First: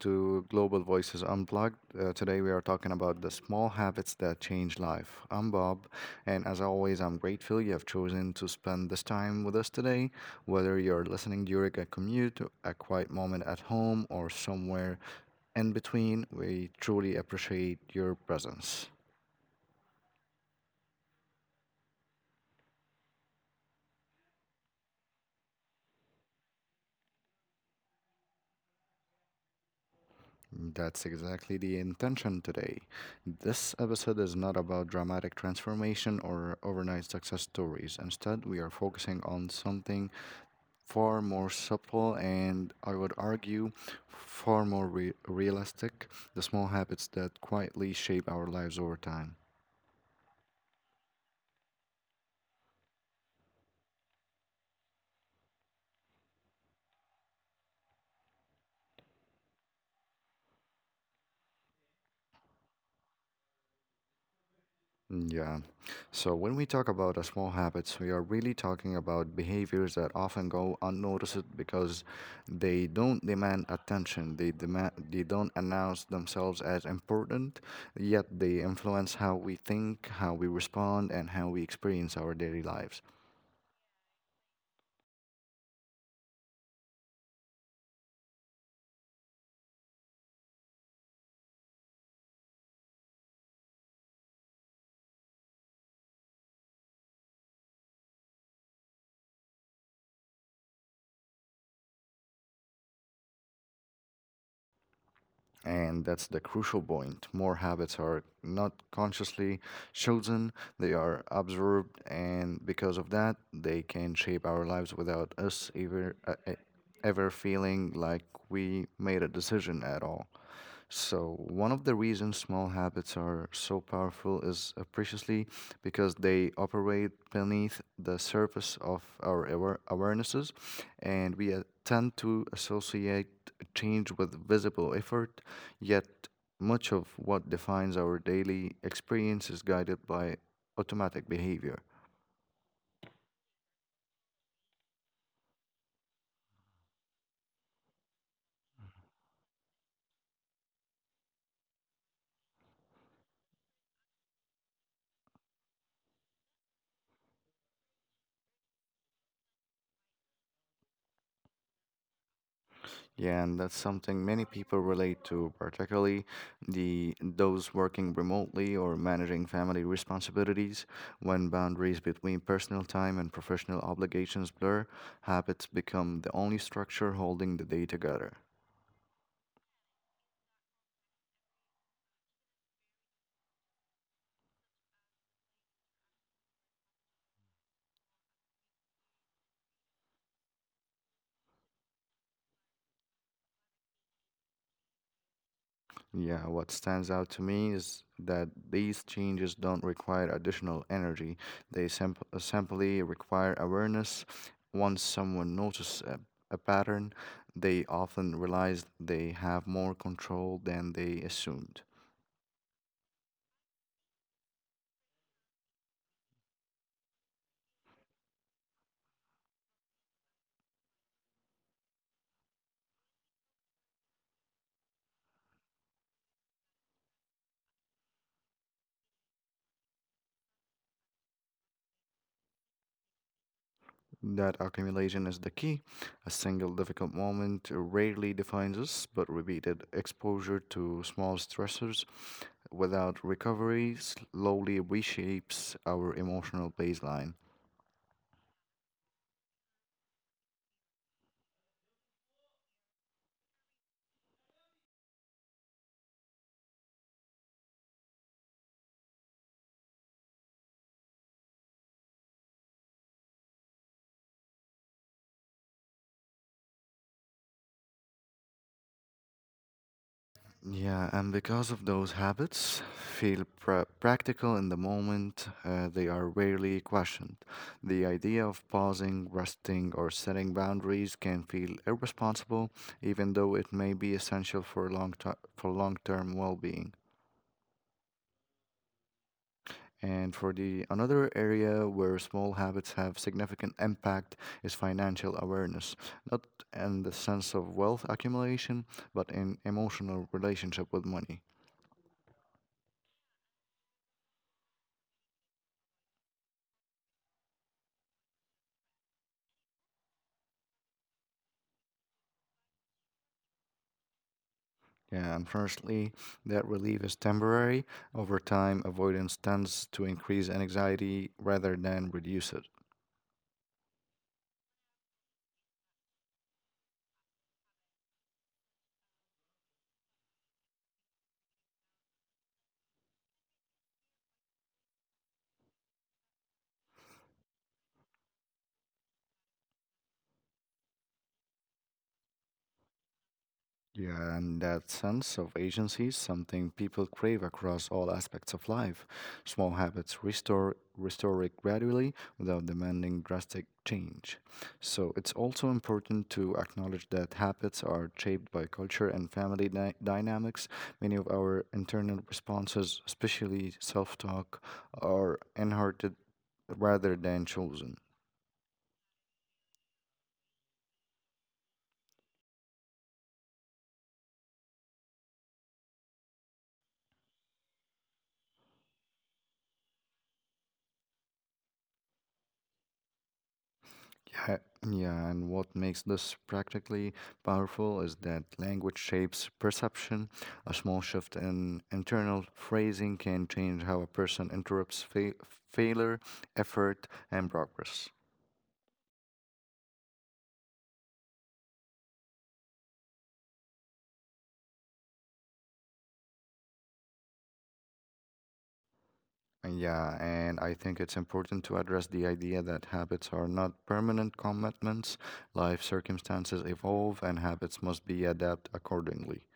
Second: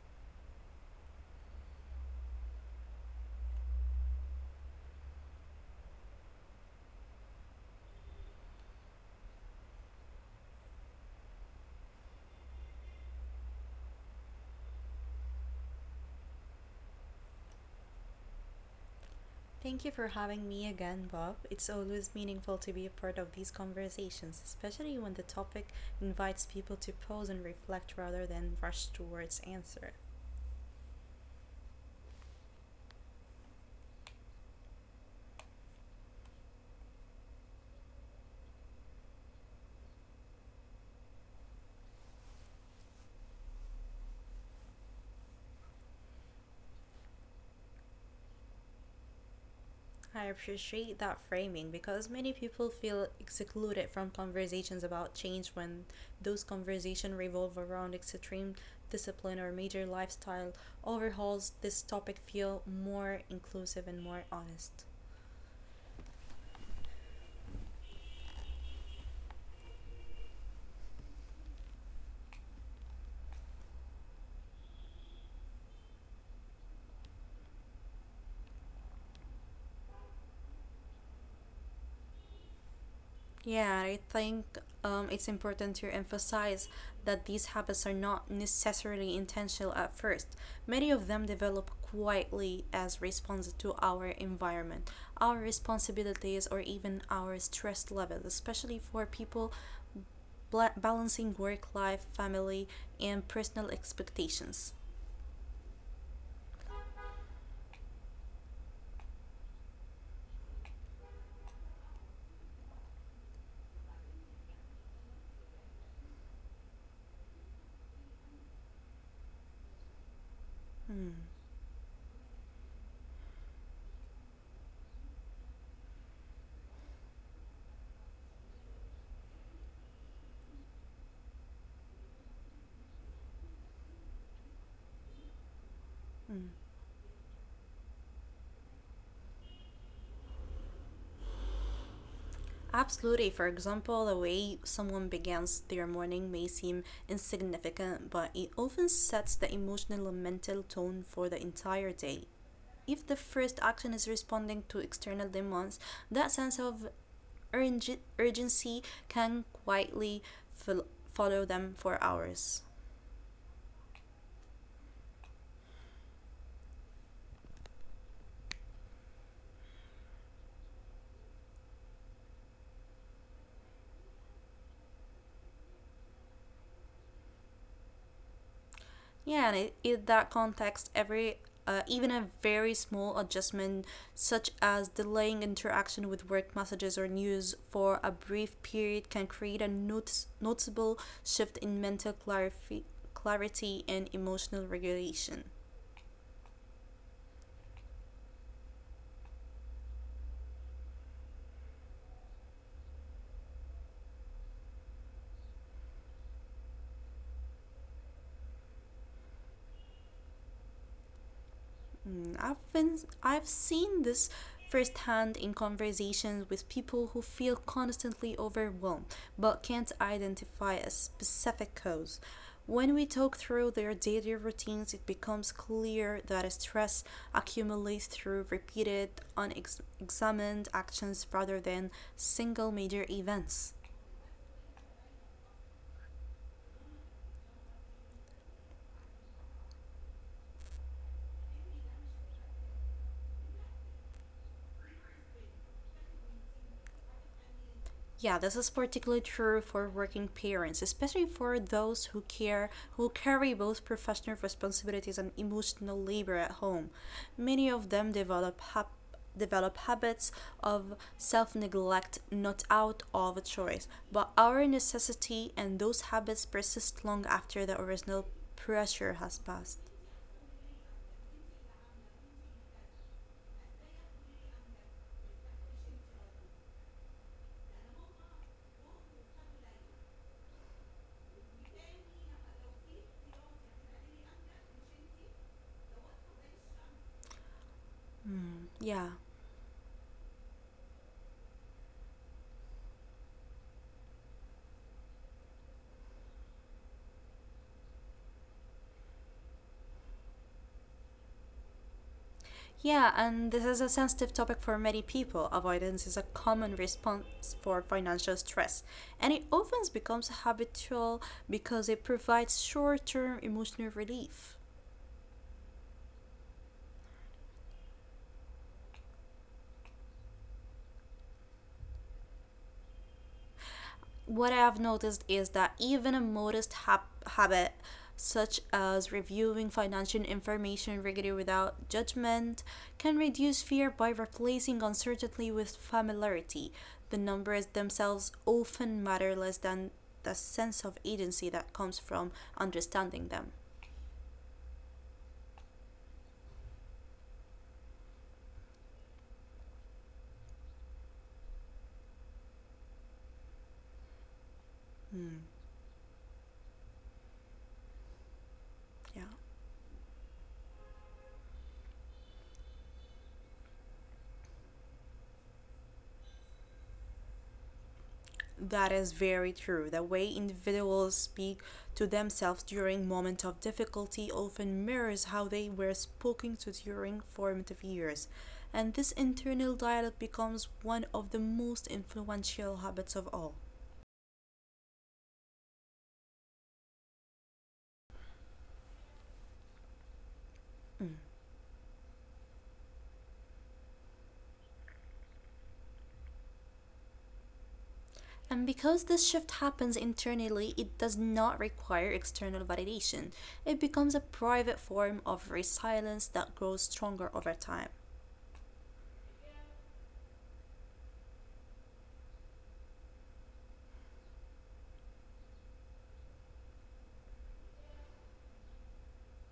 to Global Voices Unplugged. Today, we are talking about the small habits that change life. I'm Bob, and as always, I'm grateful you have chosen to spend this time with us today. Whether you're listening during a commute, a quiet moment at home, or somewhere in between, we truly appreciate your presence. Thank you for having me again, Bob. It's always meaningful to be a part of these conversations, especially when the topic invites people to pause and reflect rather than rush towards answer. That's exactly the intention today. This episode is not about dramatic transformation or overnight success stories. Instead, we are focusing on something far more subtle and, I would argue, far more realistic, the small habits that quietly shape our lives over time. I appreciate that framing because many people feel excluded from conversations about change when those conversations revolve around extreme discipline or major lifestyle overhauls. This topic feel more inclusive and more honest. Yeah. So when we talk about small habits, we are really talking about behaviors that often go unnoticed because they don't demand attention. They don't announce themselves as important, yet they influence how we think, how we respond, and how we experience our daily lives. Yeah, I think it's important to emphasize that these habits are not necessarily intentional at first. Many of them develop quietly as responses to our environment, our responsibilities, or even our stress levels, especially for people balancing work life, family, and personal expectations. And that's the crucial point. More habits are not consciously chosen, they are observed, and because of that, they can shape our lives without us ever feeling like we made a decision at all. Mm. So, one of the reasons small habits are so powerful is preciously because they operate beneath the surface of our awarenesses, and we tend to associate change with visible effort, yet, much of what defines our daily experience is guided by automatic behavior. Absolutely. For example, the way someone begins their morning may seem insignificant, but it often sets the emotional and mental tone for the entire day. If the first action is responding to external demands, that sense of urgency can quietly follow them for hours. Yeah, and that's something many people relate to, particularly the those working remotely or managing family responsibilities. When boundaries between personal time and professional obligations blur, habits become the only structure holding the day together. Yeah, and I in that context, every even a very small adjustment, such as delaying interaction with work messages or news for a brief period, can create a noticeable shift in mental clarity and emotional regulation. Yeah, what stands out to me is that these changes don't require additional energy. They simply require awareness. Once someone notices a pattern, they often realize they have more control than they assumed. Mm, I've seen this firsthand in conversations with people who feel constantly overwhelmed but can't identify a specific cause. When we talk through their daily routines, it becomes clear that stress accumulates through repeated, unexamined actions rather than single major events. That accumulation is the key. A single difficult moment rarely defines us, but repeated exposure to small stressors without recovery slowly reshapes our emotional baseline. Yeah, this is particularly true for working parents, especially for those who carry both professional responsibilities and emotional labor at home. Many of them develop habits of self-neglect not out of choice, but our necessity, and those habits persist long after the original pressure has passed. Yeah, and because of those habits, feel practical in the moment, they are rarely questioned. The idea of pausing, resting, or setting boundaries can feel irresponsible, even though it may be essential for long-term well-being. Mm, yeah. And for the another area where small habits have significant impact is financial awareness, not in the sense of wealth accumulation, but in emotional relationship with money. Yeah, and this is a sensitive topic for many people. Avoidance is a common response for financial stress, and it often becomes habitual because it provides short term emotional relief. Yeah, unfortunately, that relief is temporary. Over time, avoidance tends to increase anxiety rather than reduce it. What I've noticed is that even a modest habit, such as reviewing financial information regularly without judgment, can reduce fear by replacing uncertainty with familiarity. The numbers themselves often matter less than the sense of agency that comes from understanding them. Yeah, and that sense of agency is something people crave across all aspects of life. Small habits restore it gradually without demanding drastic change. So it's Mm, also important to acknowledge that habits are shaped by culture yeah. and family dynamics. Many of our internal responses, especially self-talk, are inherited rather than chosen. That is very true. The way individuals speak to themselves during moments of difficulty often mirrors how they were spoken to during formative years. And this internal dialogue becomes one of the most influential habits of all. Yeah, yeah, and what makes this practically powerful is that language shapes perception. A small Mm. shift in internal phrasing can change how a person interprets failure, effort, and progress. And because this shift happens internally, it does not require external validation. It becomes a private form of resilience that grows stronger over time. And Yeah, and I think it's important to address the idea that habits are not permanent commitments. Life circumstances evolve, and habits must be adapted accordingly.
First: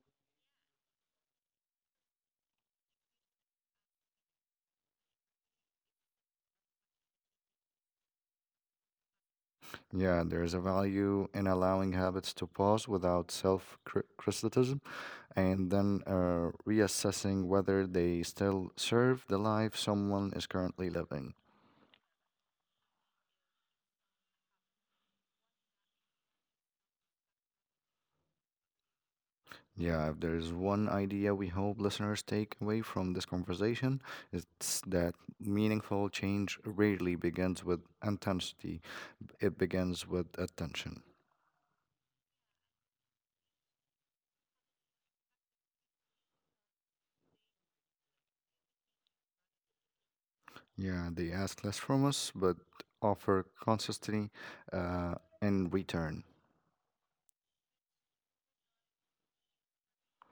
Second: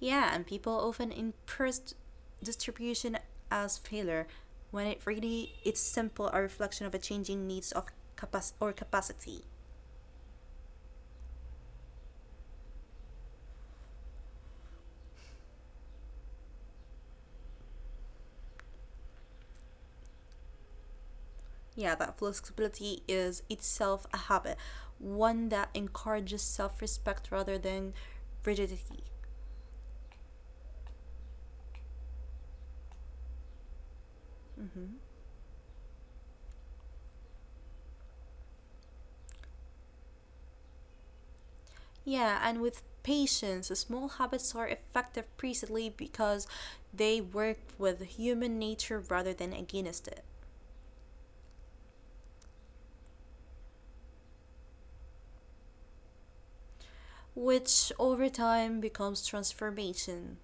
Yeah, and people often interpret distribution as failure when it really it's simple a reflection of a changing needs of capac- or capacity. Yeah, there is a value in allowing habits to pause without self criticism and then reassessing whether they still serve the life someone is currently living. Yeah, that flexibility is itself a habit, one that encourages self-respect rather than rigidity. Yeah, if there's one idea we hope listeners take away from this conversation, it's Hmm. that meaningful change rarely begins with intensity, it begins with attention. Yeah, and with patience, small habits are effective precisely because they work with human nature rather than against it, Yeah, they ask less from us, but offer consistency uh, in return. which over time becomes transformation.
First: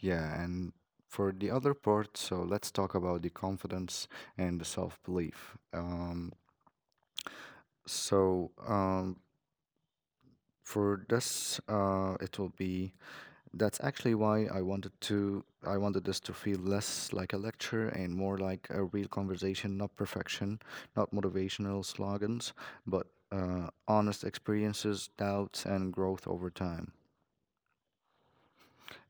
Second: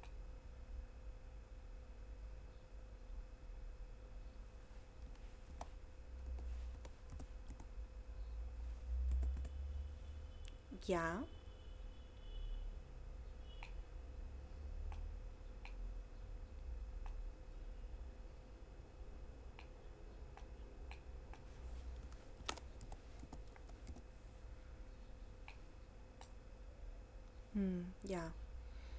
Yeah, and for the other part, so let's talk about the confidence and the self belief. So, for Yeah. this, it will be That's actually why I wanted this to feel less like a lecture and more like a real conversation, not perfection, not motivational slogans, but honest experiences, doubts, and growth over time. Hmm. Yeah.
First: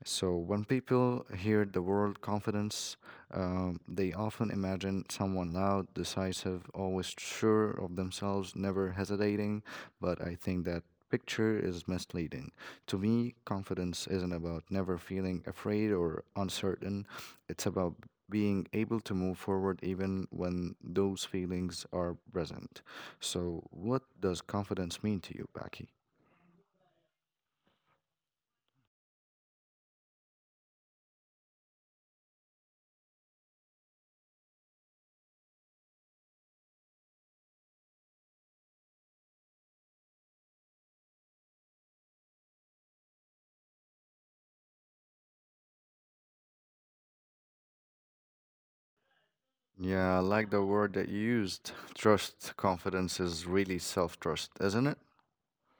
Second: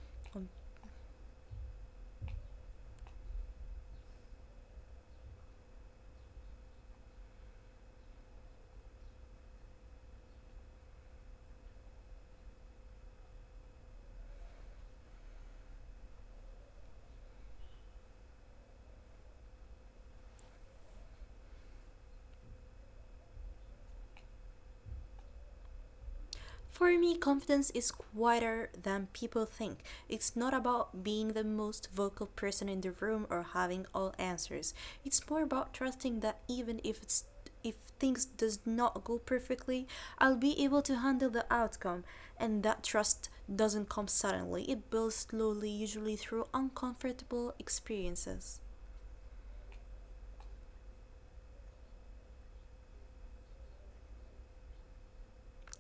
So, Um, when people hear the word confidence, they often imagine someone loud, decisive, always sure of themselves, never hesitating. But I think that picture is misleading. To me, confidence isn't about never feeling afraid or uncertain, it's about being able to move forward even when those feelings are present. So, what does confidence mean to you, Becky? For me, confidence is quieter than people think. It's not about being the most vocal person in the room or having all answers. It's more about trusting that even if it's if things does not go perfectly, I'll be able to handle the outcome. And that trust doesn't come suddenly. It builds slowly, usually through uncomfortable experiences. Yeah, I like the word that you used. Trust, confidence is really self trust, isn't it?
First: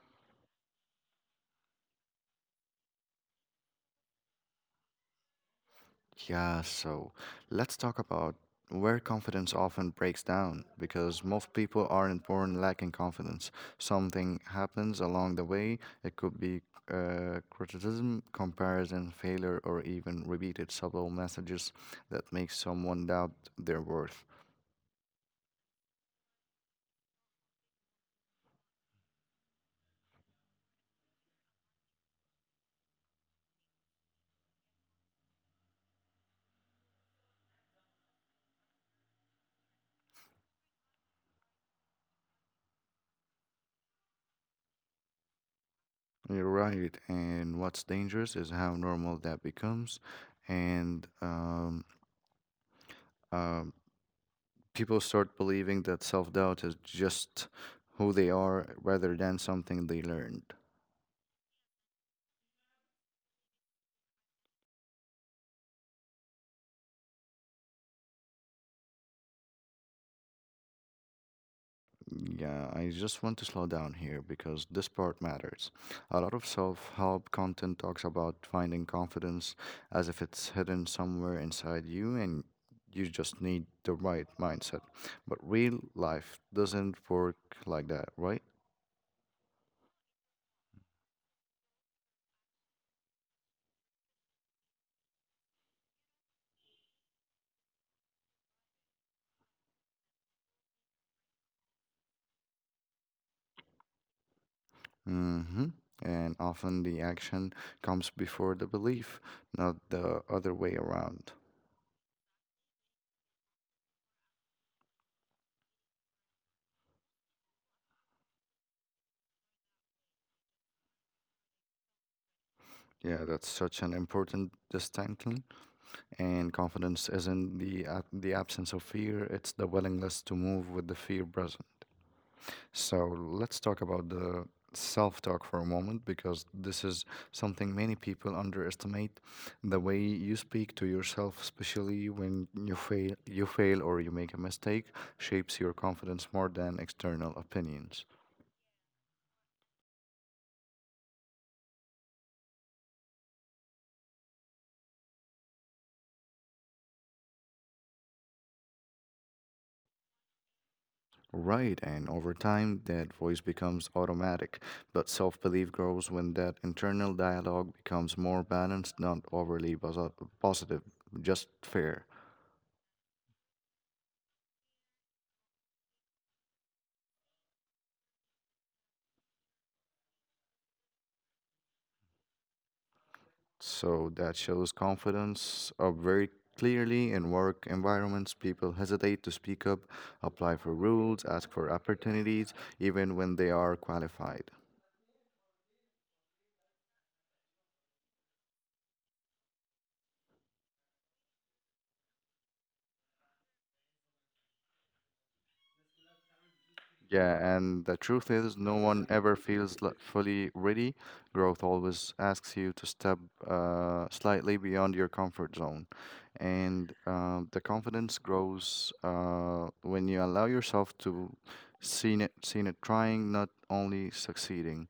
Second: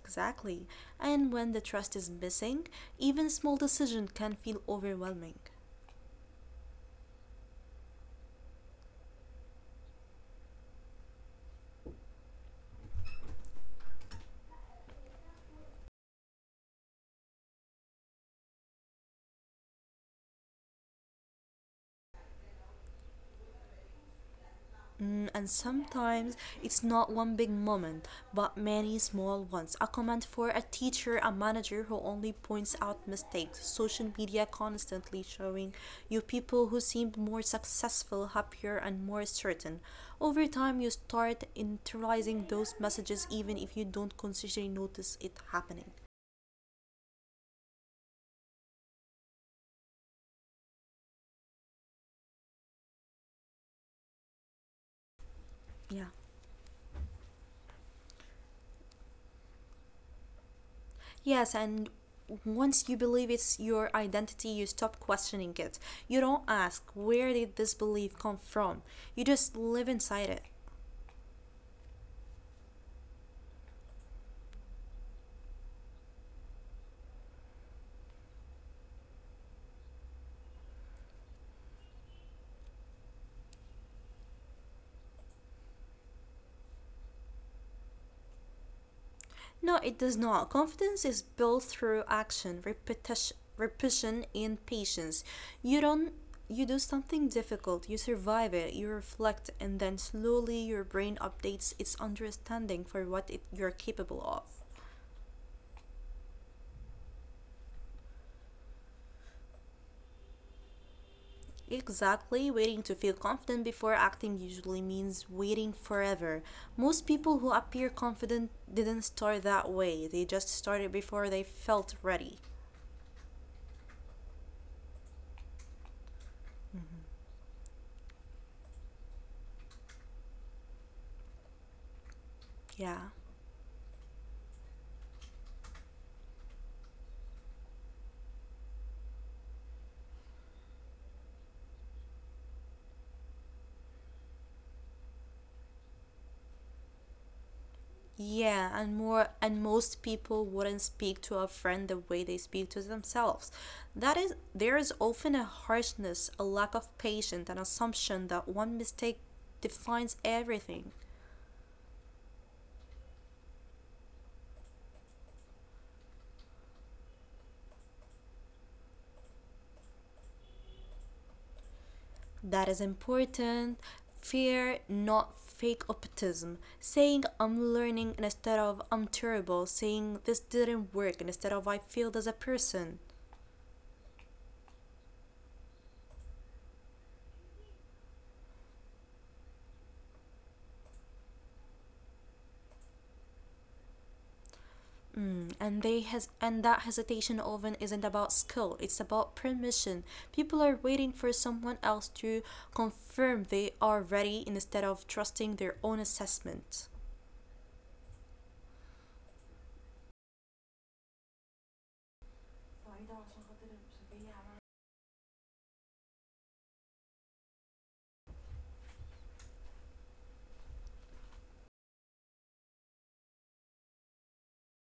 Exactly. And when the trust is missing, even small decisions can feel overwhelming. Yeah, so let's talk about where confidence often breaks down because most people aren't born lacking confidence. Something happens along the way. It could be criticism, comparison, failure, or even repeated subtle messages that make someone doubt their worth. Mm, and sometimes it's not one big moment, but many small ones. A comment for a teacher, a manager who only points out mistakes, social media constantly showing you people who seemed more successful, happier, and more certain. Over time, you start internalizing those messages even if you don't consciously notice it happening. You're right. And what's dangerous is how normal that becomes. And um, People start believing Yeah. that self doubt is just who they are rather than something they learned. Yes, and once you believe it's your identity, you stop questioning it. You don't ask, where did this belief come from? You just live inside it. Yeah, I just want to slow down here because this part matters. A lot of self help content talks about finding confidence as if it's hidden somewhere inside you and you just need the right mindset. But real life doesn't work like that, right? No, it does not. Confidence is built through action, repetition, repetition and patience. You don't you do something difficult, you survive it, you reflect, and then slowly your brain updates its understanding for what it, you're capable of. Mm-hmm. And often the action comes before the belief, not the other way around. Exactly, waiting to feel confident before acting usually means waiting forever. Most people who appear confident didn't start that way. They just started before they felt ready. Yeah, that's such an important distinction. And confidence isn't the the absence of fear; it's the willingness to move with the fear present. So Yeah. let's talk about the self-talk for a moment, because this is something many people underestimate. The way you speak to yourself, especially when you fail or you make a mistake, shapes your confidence more than external opinions. Yeah, and more and most people wouldn't speak to a friend the way they speak to themselves. That is there is often a harshness, a lack of patience, an assumption that one mistake defines everything. Right, and over time, that voice becomes automatic, but self belief grows when that internal dialogue becomes more balanced, not positive, just fair. That is important. Fear, not fake optimism. Saying I'm learning instead of I'm terrible. Saying this didn't work instead of I failed as a person. So that shows confidence up very clearly in work environments. People hesitate to speak up, apply for rules, ask for opportunities, even when they are qualified. Mm, and they has and that hesitation often isn't about skill. It's about permission. People are waiting for someone else to confirm they are ready instead of trusting their own assessment. Yeah, and the truth is, no one ever feels fully ready. Growth always asks you to step slightly beyond your comfort zone. And the confidence grows when you allow yourself to seen it trying, not only succeeding.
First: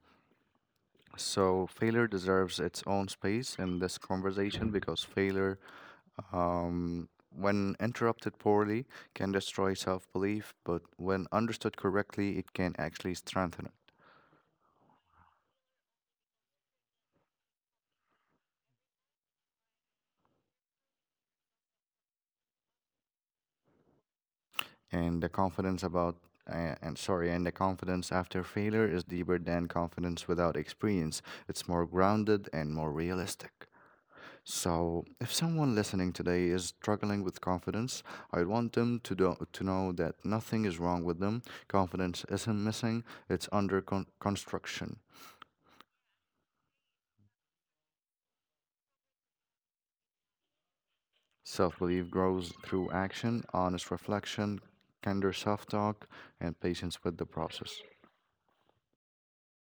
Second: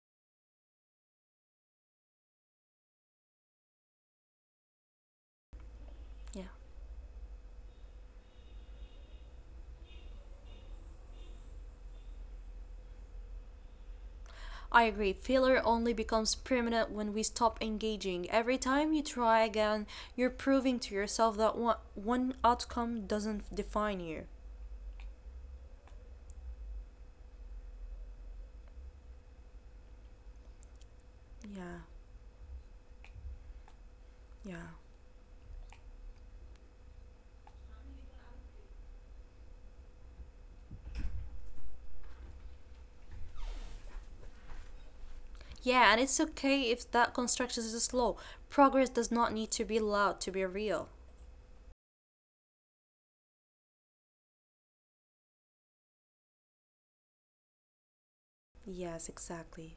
So failure deserves its own space in this conversation because failure Yeah. um, when interrupted poorly, can destroy self belief, but when understood correctly, it can actually strengthen it. I agree. Failure only becomes permanent when we stop engaging. Every time you try again, you're proving to yourself that one outcome doesn't define you. And the confidence about and the confidence after failure is deeper than confidence without experience. It's Yeah, more grounded and more realistic. yeah. So, if someone listening today is struggling with confidence, I want them to know that nothing is wrong with them. Confidence isn't missing; it's under construction. Yeah, and it's okay if that construction is slow. Progress does not need to be loud to be real. Self belief grows through action, honest reflection, kinder self talk, and patience with the process. Yes, exactly.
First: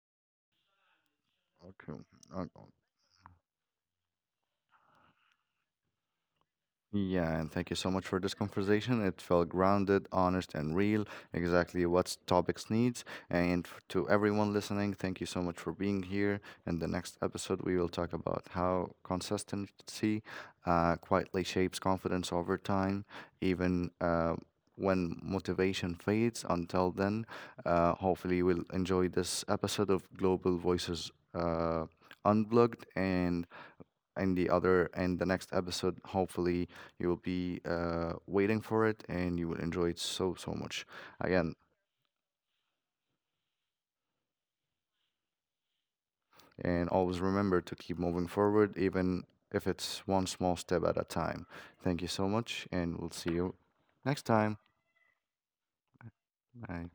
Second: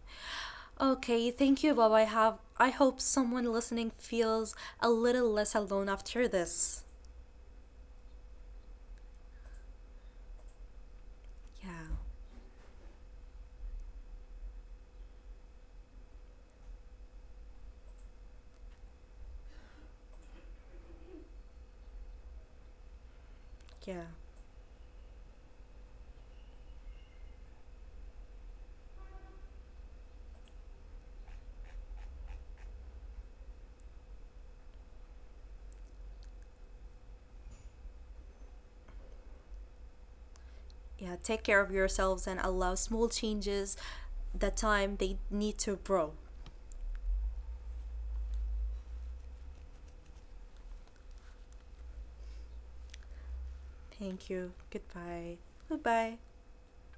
Okay, thank you, Bob. I have Okay. I hope someone listening feels a little less alone after this. Yeah, and thank you so much for this conversation. It felt grounded, honest, and real, exactly Yeah. what topics needs. And to everyone listening, thank you so much for being here. In the next episode, we will talk about how consistency quietly shapes confidence over time, even Yeah. When motivation fades. Until then, hopefully, you will enjoy this episode of Global Voices Unplugged and the other. And the next episode, hopefully, you will be waiting for it and you will enjoy it so, so much. Yeah, take care Again, of yourselves and allow small changes the time they need to grow. and always remember to keep moving forward, even if it's one small step at a time. Thank you so much, and we'll see you next Thank you. time. Goodbye. Goodbye. Bye.